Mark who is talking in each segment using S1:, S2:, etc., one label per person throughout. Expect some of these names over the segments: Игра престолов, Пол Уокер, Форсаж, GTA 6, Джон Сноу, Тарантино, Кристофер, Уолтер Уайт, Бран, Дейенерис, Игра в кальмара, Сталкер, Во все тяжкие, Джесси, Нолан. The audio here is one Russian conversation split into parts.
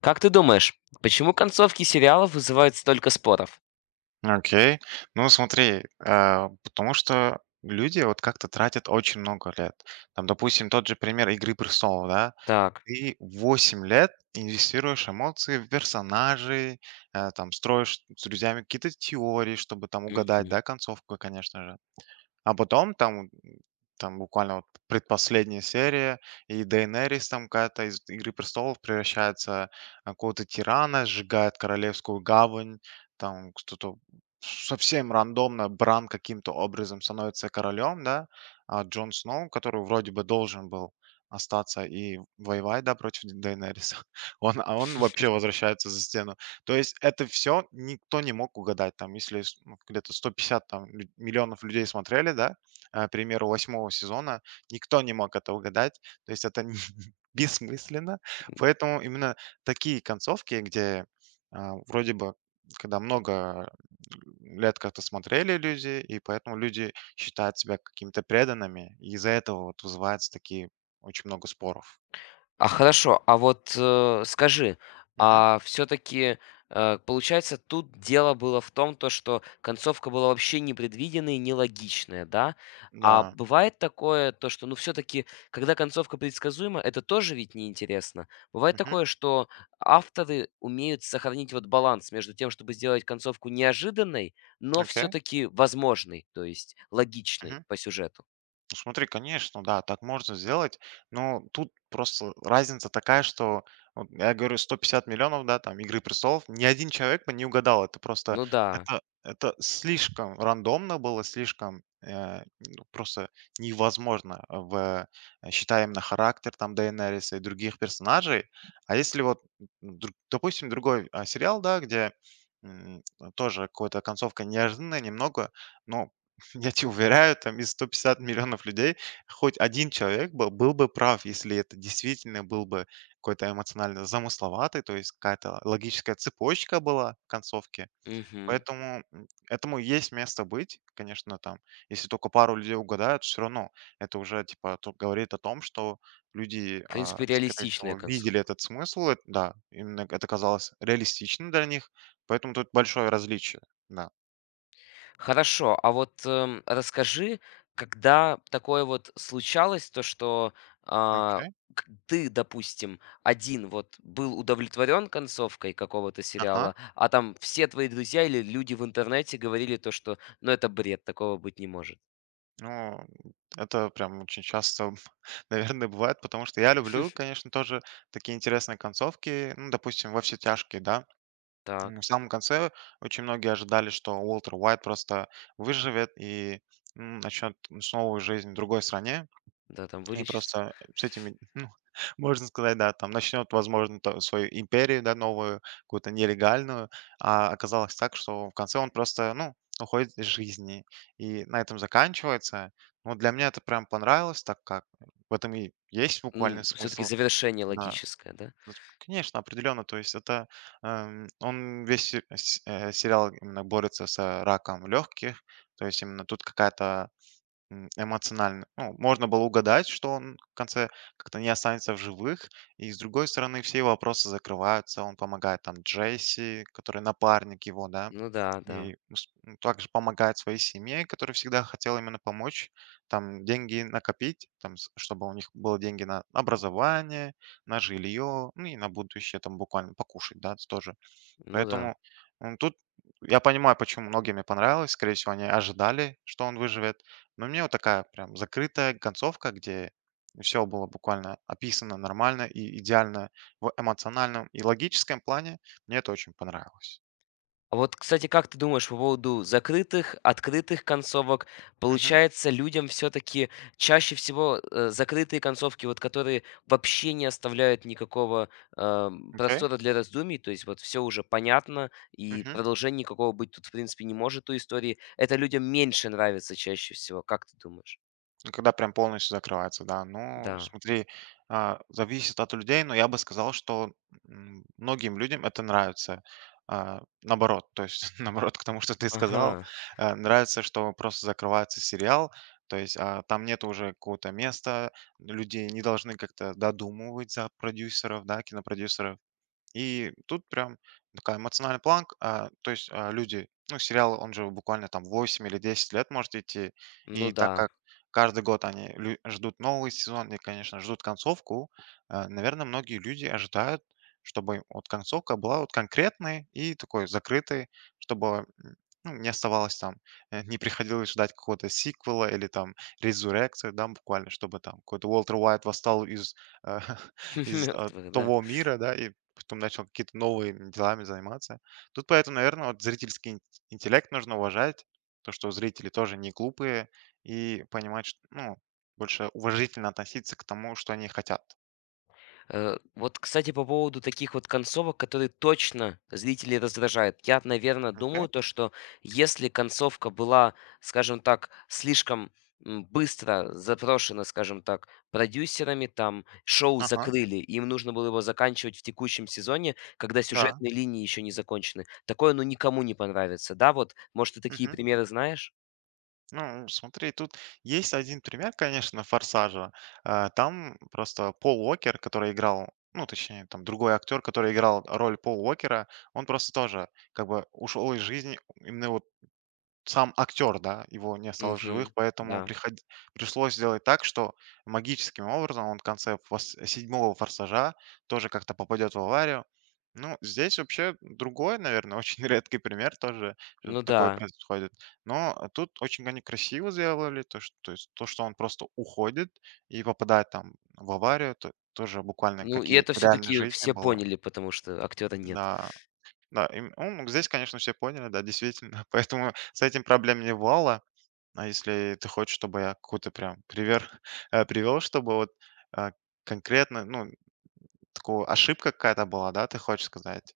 S1: Как ты думаешь, почему концовки сериалов вызывают столько споров?
S2: Окей. Ну, смотри, потому что люди вот как-то тратят очень много лет. Там, допустим, тот же пример «Игры престолов», да?
S1: Так.
S2: Ты 8 лет инвестируешь эмоции в персонажей, там, строишь с друзьями какие-то теории, чтобы там угадать,
S1: Мгм.
S2: да, концовку, конечно же. А потом там, там буквально вот предпоследняя серия, и Дейенерис там какая-то из «Игры престолов» превращается в какого-то тирана, сжигает королевскую гавань, там кто-то совсем рандомно, Бран каким-то образом становится королем, да, а Джон Сноу, который вроде бы должен был остаться и воевать, да, против Дейенериса, он вообще возвращается за стену. То есть это все никто не мог угадать. Там, если с ну, где-то 150 там лю миллионов людей смотрели, да, к примеру, восьмого сезона, никто не мог это угадать. То есть это бессмысленно. Поэтому именно такие концовки, где, вроде бы, когда много лет как-то смотрели люди, и поэтому люди считают себя какими-то преданными, и из-за этого вот вызываются такие очень много споров.
S1: А хорошо, а вот, скажи,
S2: Мгм.
S1: а все таки получается, тут дело было в том, то что концовка была вообще непредвиденная и нелогичная, да? А
S2: Да.
S1: бывает такое, то что, ну, все таки когда концовка предсказуема, это тоже ведь неинтересно. Бывает
S2: Мгм.
S1: такое, что авторы умеют сохранить вот баланс между тем, чтобы сделать концовку неожиданной, но все
S2: Окей.
S1: таки возможной, то есть логичной по сюжету.
S2: Ну, смотри, конечно, да, так можно сделать, но тут просто разница такая, что вот я говорю 150 миллионов, да, там Игры престолов, ни один человек бы не угадал. Это просто,
S1: Ну да,
S2: это слишком рандомно было, слишком, ну, просто невозможно, считая именно характер там Дейенериса и других персонажей. А если вот, м, допустим, другой, сериал, да, где, м, тоже какая-то концовка неожиданная немного, но я тебе уверяю, там из 150 миллионов людей хоть один человек был бы прав, если это действительно был бы какой-то эмоционально замысловатый, то есть какая-то логическая цепочка была в концовке.
S1: мгм.
S2: Поэтому, этому есть место быть, конечно, там, если только пару людей угадают, все равно это уже, типа, тут говорит о том, что люди,
S1: В принципе,
S2: скорее
S1: реалистичная
S2: всего, видели
S1: концовка.
S2: этот смысл, да, именно это казалось реалистичным для них, поэтому тут большое различие, да.
S1: Хорошо, а вот, расскажи, когда такое вот случалось, то, что, а,
S2: Окей,
S1: к ты, допустим, один вот был удовлетворен концовкой какого-то
S2: ага.
S1: сериала, а там все твои друзья или люди в интернете говорили то, что, ну, это бред, такого быть не может.
S2: Ну, это прям очень часто, наверное, бывает, потому что я люблю, конечно, тоже такие интересные концовки. Ну, допустим, «Во все тяжкие», да.
S1: Так,
S2: В самом конце очень многие ожидали, что Уолтер Уайт просто выживет и начнет новую жизнь в другой стране.
S1: да, там
S2: И
S1: вылечится.
S2: просто с этими, ну, можно сказать, да, там начнет, возможно, свою империю, да, новую, какую-то нелегальную, а оказалось так, что в конце он просто, ну, уходит из жизни, и на этом заканчивается. Но для меня это прям понравилось, так как в этом и есть буквально
S1: Ну, все-таки
S2: смысл.
S1: завершение
S2: Да.
S1: логическое, да?
S2: Вот, конечно, определенно. То есть это, он весь сериал именно борется с, раком легких, то есть именно тут какая-то, эмоционально. Ну, можно было угадать, что он в конце как-то не останется в живых. И с другой стороны, все его вопросы закрываются. Он помогает там Джесси, который напарник его, да,
S1: Ну да,
S2: и
S1: да,
S2: с- м, также помогает своей семье, которая всегда хотела именно помочь, там деньги накопить, там, чтобы у них было деньги на образование, на жилье, ну и на будущее там буквально покушать, да, тоже.
S1: ну да.
S2: Поэтому, тут я понимаю, почему многим не понравилось. Скорее всего, они ожидали, что он выживет. Но мне вот такая прям закрытая концовка, где все было буквально описано нормально и идеально в эмоциональном и логическом плане. Мне это очень понравилось.
S1: А вот, кстати, как ты думаешь по поводу закрытых, открытых концовок?
S2: Мгм.
S1: Получается, людям все-таки чаще всего закрытые концовки, вот которые вообще не оставляют никакого
S2: Окей.
S1: простора для раздумий, то есть вот все уже понятно, и
S2: Мгм.
S1: продолжения никакого быть тут, в принципе, не может у истории. Это людям меньше нравится чаще всего, как ты думаешь?
S2: Ну, когда прям полностью закрывается, да. Ну,
S1: Да.
S2: смотри, зависит от людей, но я бы сказал, что, многим людям это нравится. Наоборот, то есть наоборот к тому, что ты сказал,
S1: Ага.
S2: нравится, что просто закрывается сериал, то есть, там нет уже какого-то места, люди не должны как-то додумывать за продюсеров, да, кинопродюсеров, и тут прям такая эмоциональная планка, то есть, люди, ну, сериал, он же буквально там 8 или 10 лет может идти.
S1: Ну
S2: И так
S1: да.
S2: как каждый год они лю ждут новый сезон и, конечно, ждут концовку, наверное, многие люди ожидают, чтобы вот концовка была вот конкретной и такой закрытой, чтобы, ну, не оставалось там, не приходилось ждать какого-то сиквела или там resurrection, да, буквально, чтобы там какой-то Уолтер Уайт восстал из, э, из,
S1: Мертвых, да.
S2: того мира, да, и потом начал какие-то новыми делами заниматься. Тут поэтому, наверное, вот зрительский интеллект нужно уважать, то, что зрители тоже не глупые, и понимать, что, ну, больше уважительно относиться к тому, что они хотят.
S1: Э, вот, кстати, по поводу таких вот концовок, которые точно зрителей раздражают. Я, наверное,
S2: Окей.
S1: думаю то, что если концовка была, скажем так, слишком быстро запрошена, скажем так, продюсерами, там шоу
S2: Ага,
S1: закрыли, им нужно было его заканчивать в текущем сезоне, когда
S2: да.
S1: сюжетные линии еще не закончены. Такое, ну, никому не понравится, да, вот, может, ты такие
S2: Мгм.
S1: примеры знаешь?
S2: Ну, смотри, тут есть один пример, конечно, «Форсажа». Там просто Пол Уокер, который играл, ну, точнее, там другой актер, который играл роль Пол Уокера, он просто тоже как бы ушел из жизни именно вот сам актер, да, его не осталось в
S1: Угу.
S2: живых, поэтому
S1: Да.
S2: пришлось сделать так, что магическим образом он в конце седьмого форсажа тоже как-то попадет в аварию. Ну, здесь вообще другой, наверное, очень редкий пример тоже что
S1: Ну
S2: такое
S1: да.
S2: происходит. Но тут очень они красиво сделали, то, что, то есть то, что он просто уходит и попадает там в аварию, то, тоже буквально
S1: Ну, и
S2: какие
S1: это
S2: в реальной
S1: все-таки
S2: жизни
S1: все
S2: было.
S1: поняли, потому что актера нет.
S2: Да, да, ну, здесь, конечно, все поняли, да, действительно. Поэтому с этим проблем не бывало. А если ты хочешь, чтобы я какой-то прям привер привел, чтобы вот, а, конкретно, ну, такую ошибка какая-то была, да, ты хочешь сказать?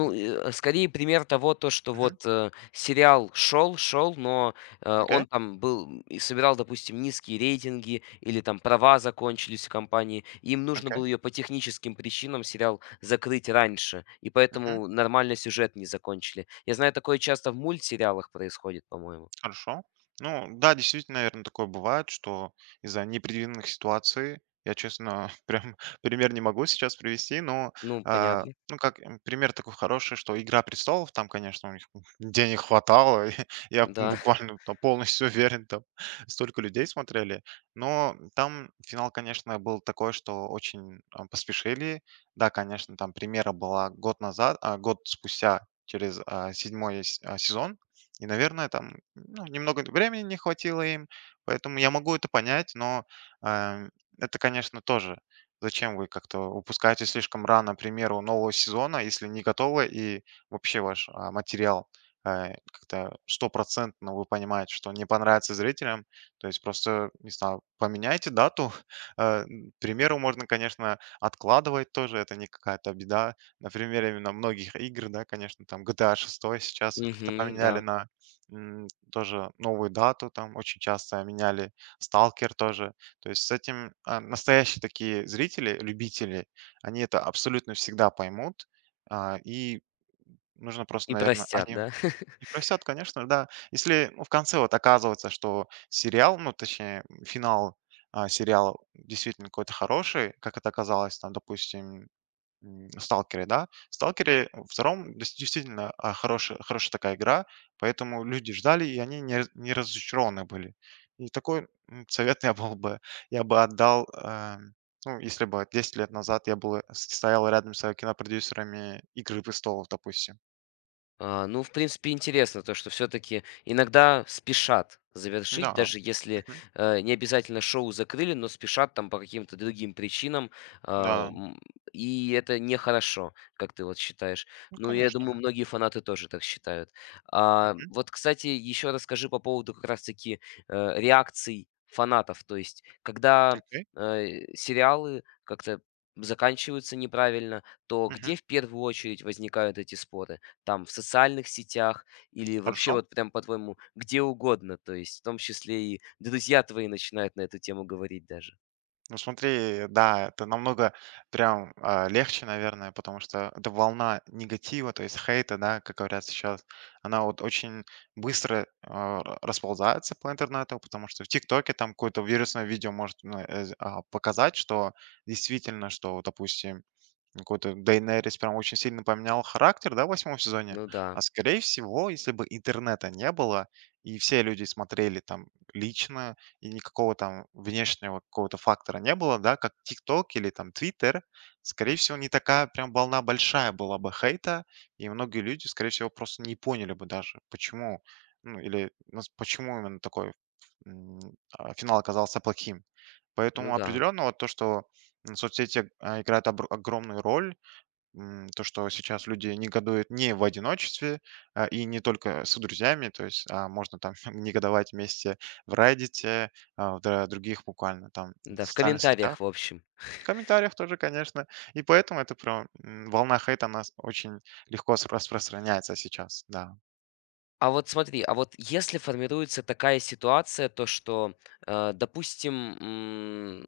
S2: М,
S1: скорее пример того, то, что
S2: Мгм.
S1: вот, сериал шел, шел, но,
S2: Окей,
S1: он там был и собирал, допустим, низкие рейтинги или там права закончились у компании. Им нужно
S2: окей.
S1: было ее по техническим причинам сериал закрыть раньше, и поэтому нормально сюжет не закончили. Я знаю, такое часто в мультсериалах происходит, по-моему.
S2: Хорошо. Ну да, действительно, наверное, такое бывает, что из-за непредвиденных ситуаций я, честно, прям пример не могу сейчас привести, но,
S1: Ну, понятно.
S2: ну как, пример такой хороший, что «Игра престолов», там, конечно, у них денег хватало, и я
S1: Да.
S2: буквально там полностью уверен, там столько людей смотрели, но там финал, конечно, был такой, что очень, поспешили. Да, конечно, там примера была год назад, год спустя через, седьмой сезон, и, наверное, там, ну, немного времени не хватило им, поэтому я могу это понять, но, эм, это, конечно, тоже. Зачем вы как-то упускаете слишком рано, к примеру, нового сезона, если не готовы и вообще ваш, материал, как-то стопроцентно вы понимаете, что не понравится зрителям, то есть просто, не знаю, поменяйте дату. К примеру, можно, конечно, откладывать тоже, это не какая-то беда. На примере именно многих игр, да, конечно, там GTA 6 сейчас как-то
S1: Мгм,
S2: поменяли
S1: да.
S2: на, тоже новую дату там очень часто меняли, «Сталкер» тоже. То есть с этим, настоящие такие зрители, любители, они это абсолютно всегда поймут. И нужно просто,
S1: И
S2: наверное,
S1: простят,
S2: они
S1: да?
S2: и просят, конечно, да. Если, ну, в конце вот оказывается, что сериал, ну, точнее, финал, сериала действительно какой-то хороший, как это оказалось, там, допустим, «Сталкере», да. В «Сталкере» втором, дес действительно, хорошая такая игра, поэтому люди ждали, и они не разочарованы были. И такой, совет я был бы, я бы отдал, ну, если бы 10 лет назад я был стоял рядом с кинопродюсерами «Игры престолов», допустим.
S1: А, ну, в принципе, интересно то, что все таки иногда спешат завершить,
S2: Да.
S1: даже если,
S2: Мгм.
S1: не обязательно шоу закрыли, но спешат там по каким-то другим причинам, а,
S2: Да.
S1: м, и это нехорошо, как ты вот считаешь.
S2: Ну,
S1: Ну, я
S2: конечно,
S1: думаю,
S2: да.
S1: многие фанаты тоже так считают. А,
S2: Мгм.
S1: вот, кстати, еще расскажи по поводу как раз-таки, реакций фанатов. То есть, когда,
S2: Окей.
S1: сериалы как-то заканчиваются неправильно, то
S2: Мгм.
S1: где в первую очередь возникают эти споры? Там в социальных сетях или вообще
S2: Хорошо.
S1: вот прям, по-твоему, где угодно, то есть в том числе и да, друзья твои начинают на эту тему говорить даже.
S2: Ну, смотри, да, это намного прям, легче, наверное, потому что эта волна негатива, то есть хейта, да, как говорят сейчас, она вот очень быстро, расползается по интернету, потому что в ТикТоке там какое-то вирусное видео может, ну, показать, что действительно, что, допустим, какой-то Дейнерис прям очень сильно поменял характер, да, в восьмом сезоне.
S1: Ну
S2: А
S1: да,
S2: скорее всего, если бы интернета не было, и все люди смотрели там лично, и никакого там внешнего какого-то фактора не было, да, как ТикТок или там Твиттер, скорее всего, не такая прям волна большая была бы хейта, и многие люди, скорее всего, просто не поняли бы даже, почему, ну, или ну, почему именно такой, м, финал оказался плохим.
S1: ну
S2: Поэтому
S1: да,
S2: определенно вот то, что, соцсети, играют, огромную роль, то, что сейчас люди негодуют не в одиночестве, и не только с друзьями, то есть, можно там негодовать вместе в «Реддите», а, в да, других буквально там
S1: да, в
S2: социальных сетях,
S1: комментариях, в общем.
S2: в комментариях тоже, конечно. И поэтому это прям, волна хейта, она с очень легко с распространяется сейчас, да.
S1: А вот смотри, а вот если формируется такая ситуация, то что, допустим,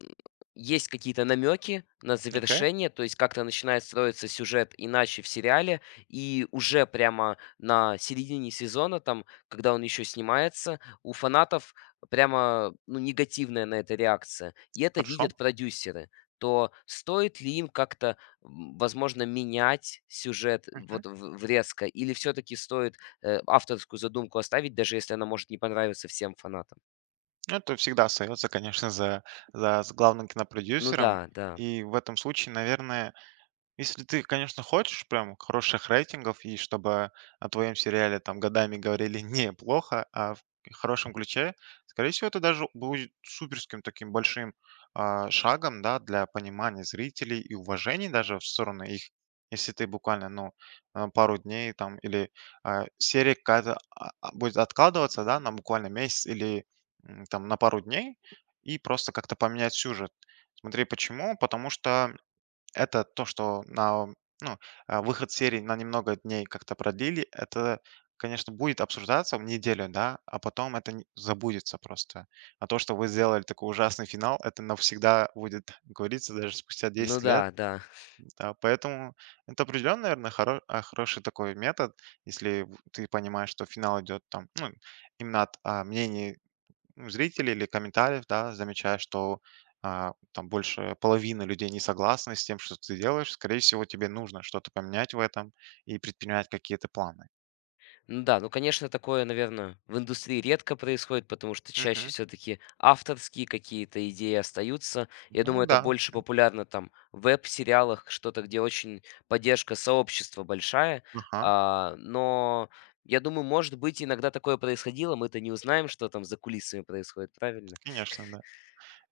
S1: есть какие-то намеки на
S2: Окей,
S1: завершение, то есть как-то начинает строиться сюжет иначе в сериале, и уже прямо на середине сезона, там, когда он еще снимается, у фанатов прямо ну, негативная на это реакция, и это
S2: хорошо.
S1: видят продюсеры, то стоит ли им как-то, возможно, менять сюжет
S2: Мгм.
S1: вот в резко, или все-таки стоит авторскую задумку оставить, даже если она может не понравиться всем фанатам.
S2: Ну, это всегда остается, конечно, за за с главным
S1: Ну
S2: кинопродюсером.
S1: да, да.
S2: И в этом случае, наверное. Если ты, конечно, хочешь прям хороших рейтингов, и чтобы о твоем сериале там годами говорили не плохо, а в хорошем ключе, скорее всего, это даже будет суперским таким большим, шагом, да, для понимания зрителей и уважения даже в сторону их. Если ты буквально, ну, пару дней там, или, серия какая-то, будет откладываться, да, на буквально месяц или, там на пару дней, и просто как-то поменять сюжет. Смотри, почему? Потому что это то, что на, ну, выход серии на немного дней как-то продлили, это, конечно, будет обсуждаться в неделю, да, а потом это, забудется просто. А то, что вы сделали такой ужасный финал, это навсегда будет говориться даже спустя
S1: Ну
S2: 10
S1: да,
S2: лет.
S1: да.
S2: Да, поэтому это определенно, наверное, хороший такой метод, если, ты понимаешь, что финал идет там, ну, именно от, мнений, ну, зрителей или комментариев, да, замечаешь, что, там больше половины людей не согласны с тем, что ты делаешь, скорее всего, тебе нужно что-то поменять в этом и предпринимать какие-то планы.
S1: Ну да, ну, конечно, такое, наверное, в индустрии редко происходит, потому что чаще
S2: Мгм.
S1: все-таки авторские какие-то идеи остаются. Я
S2: Ну
S1: думаю, это
S2: да,
S1: больше популярно там в веб-сериалах, что-то, где очень поддержка сообщества большая.
S2: ага,
S1: А, но я думаю, может быть, иногда такое происходило, мы-то не узнаем, что там за кулисами происходит, правильно?
S2: конечно, да.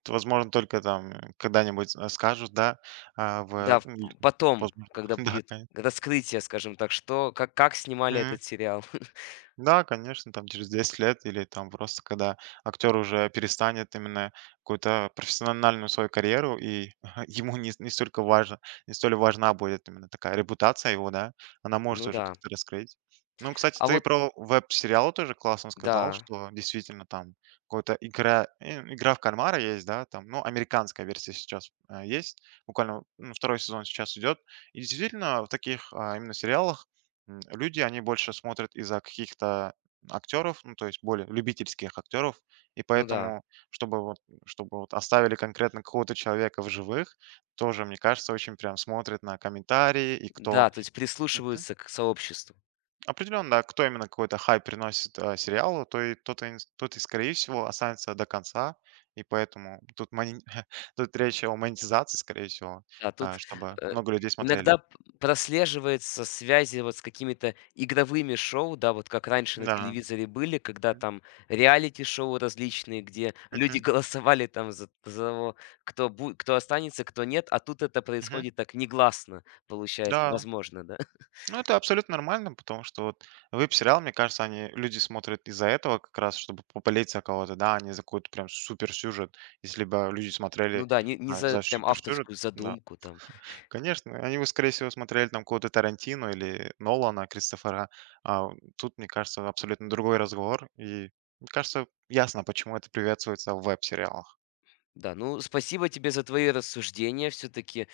S2: Это, возможно, только там, когда-нибудь, скажут, да, а, в...
S1: Да, в
S2: м,
S1: потом,
S2: возможно,
S1: когда будет
S2: да,
S1: когда вскрытие, скажем так, что как снимали
S2: конечно.
S1: этот сериал.
S2: Да, конечно, там через 10 лет или там просто когда актер уже перестанет именно какую-то профессиональную свою карьеру, и ему не столько важно, не столь важна будет именно такая репутация его, да, она может
S1: Ну
S2: уже
S1: да.
S2: как-то раскрыть. Ну, кстати,
S1: А
S2: ты
S1: вот
S2: про веб-сериалы тоже классно сказал,
S1: да,
S2: что действительно там какая-то игра в кальмара есть, да, там, ну, американская версия сейчас, есть, буквально, ну, второй сезон сейчас идет, и действительно в таких, именно сериалах, люди, они больше смотрят из-за каких-то актеров, ну, то есть более любительских актеров, и
S1: ну да.
S2: поэтому, чтобы вот, чтобы вот оставили конкретно какого-то человека в живых, тоже, мне кажется, очень прям смотрят на комментарии и кто.
S1: Да, то есть
S2: Мгм.
S1: прислушиваются к сообществу.
S2: Определенно, да, кто именно какой-то хайп приносит, сериалу, то и тот, и тот и, скорее всего, останется до конца, и поэтому тут, тут речь о монетизации, скорее всего,
S1: Да, тут,
S2: чтобы
S1: э,
S2: много людей смотрели.
S1: иногда п прослеживается связи вот с какими-то игровыми шоу, да, вот как раньше на
S2: Да.
S1: телевизоре были, когда
S2: Мгм.
S1: там реалити-шоу различные, где люди
S2: Мгм.
S1: голосовали там за того, кто бу кто останется, кто нет, а тут это
S2: Мгм.
S1: происходит так негласно, получается,
S2: Да,
S1: возможно, да?
S2: ну, это абсолютно нормально, потому что вот веб-сериал, мне кажется, люди смотрят из-за этого как раз, чтобы попалить за кого-то, да, а не за какой-то прям суперсюжет. Если бы люди
S1: Ну
S2: смотрели,
S1: да, не за
S2: за
S1: прям
S2: суперсюжет,
S1: авторскую
S2: да.
S1: задумку там.
S2: Конечно, они бы, скорее всего, смотрели там кого-то Тарантино или Нолана, Кристофера. А тут, мне кажется, абсолютно другой разговор. И, мне кажется, ясно, почему это приветствуется в веб-сериалах.
S1: Да, ну спасибо тебе за твои рассуждения. Все-таки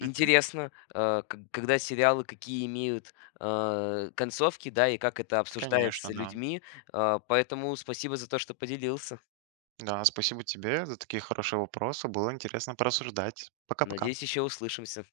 S2: Мгм.
S1: когда сериалы какие имеют концовки, да, и как это
S2: Конечно,
S1: обсуждается
S2: да.
S1: людьми. Э, поэтому спасибо за то, что поделился.
S2: Да, спасибо тебе за такие хорошие вопросы. Было интересно порассуждать. Пока-пока.
S1: Надеюсь, еще услышимся.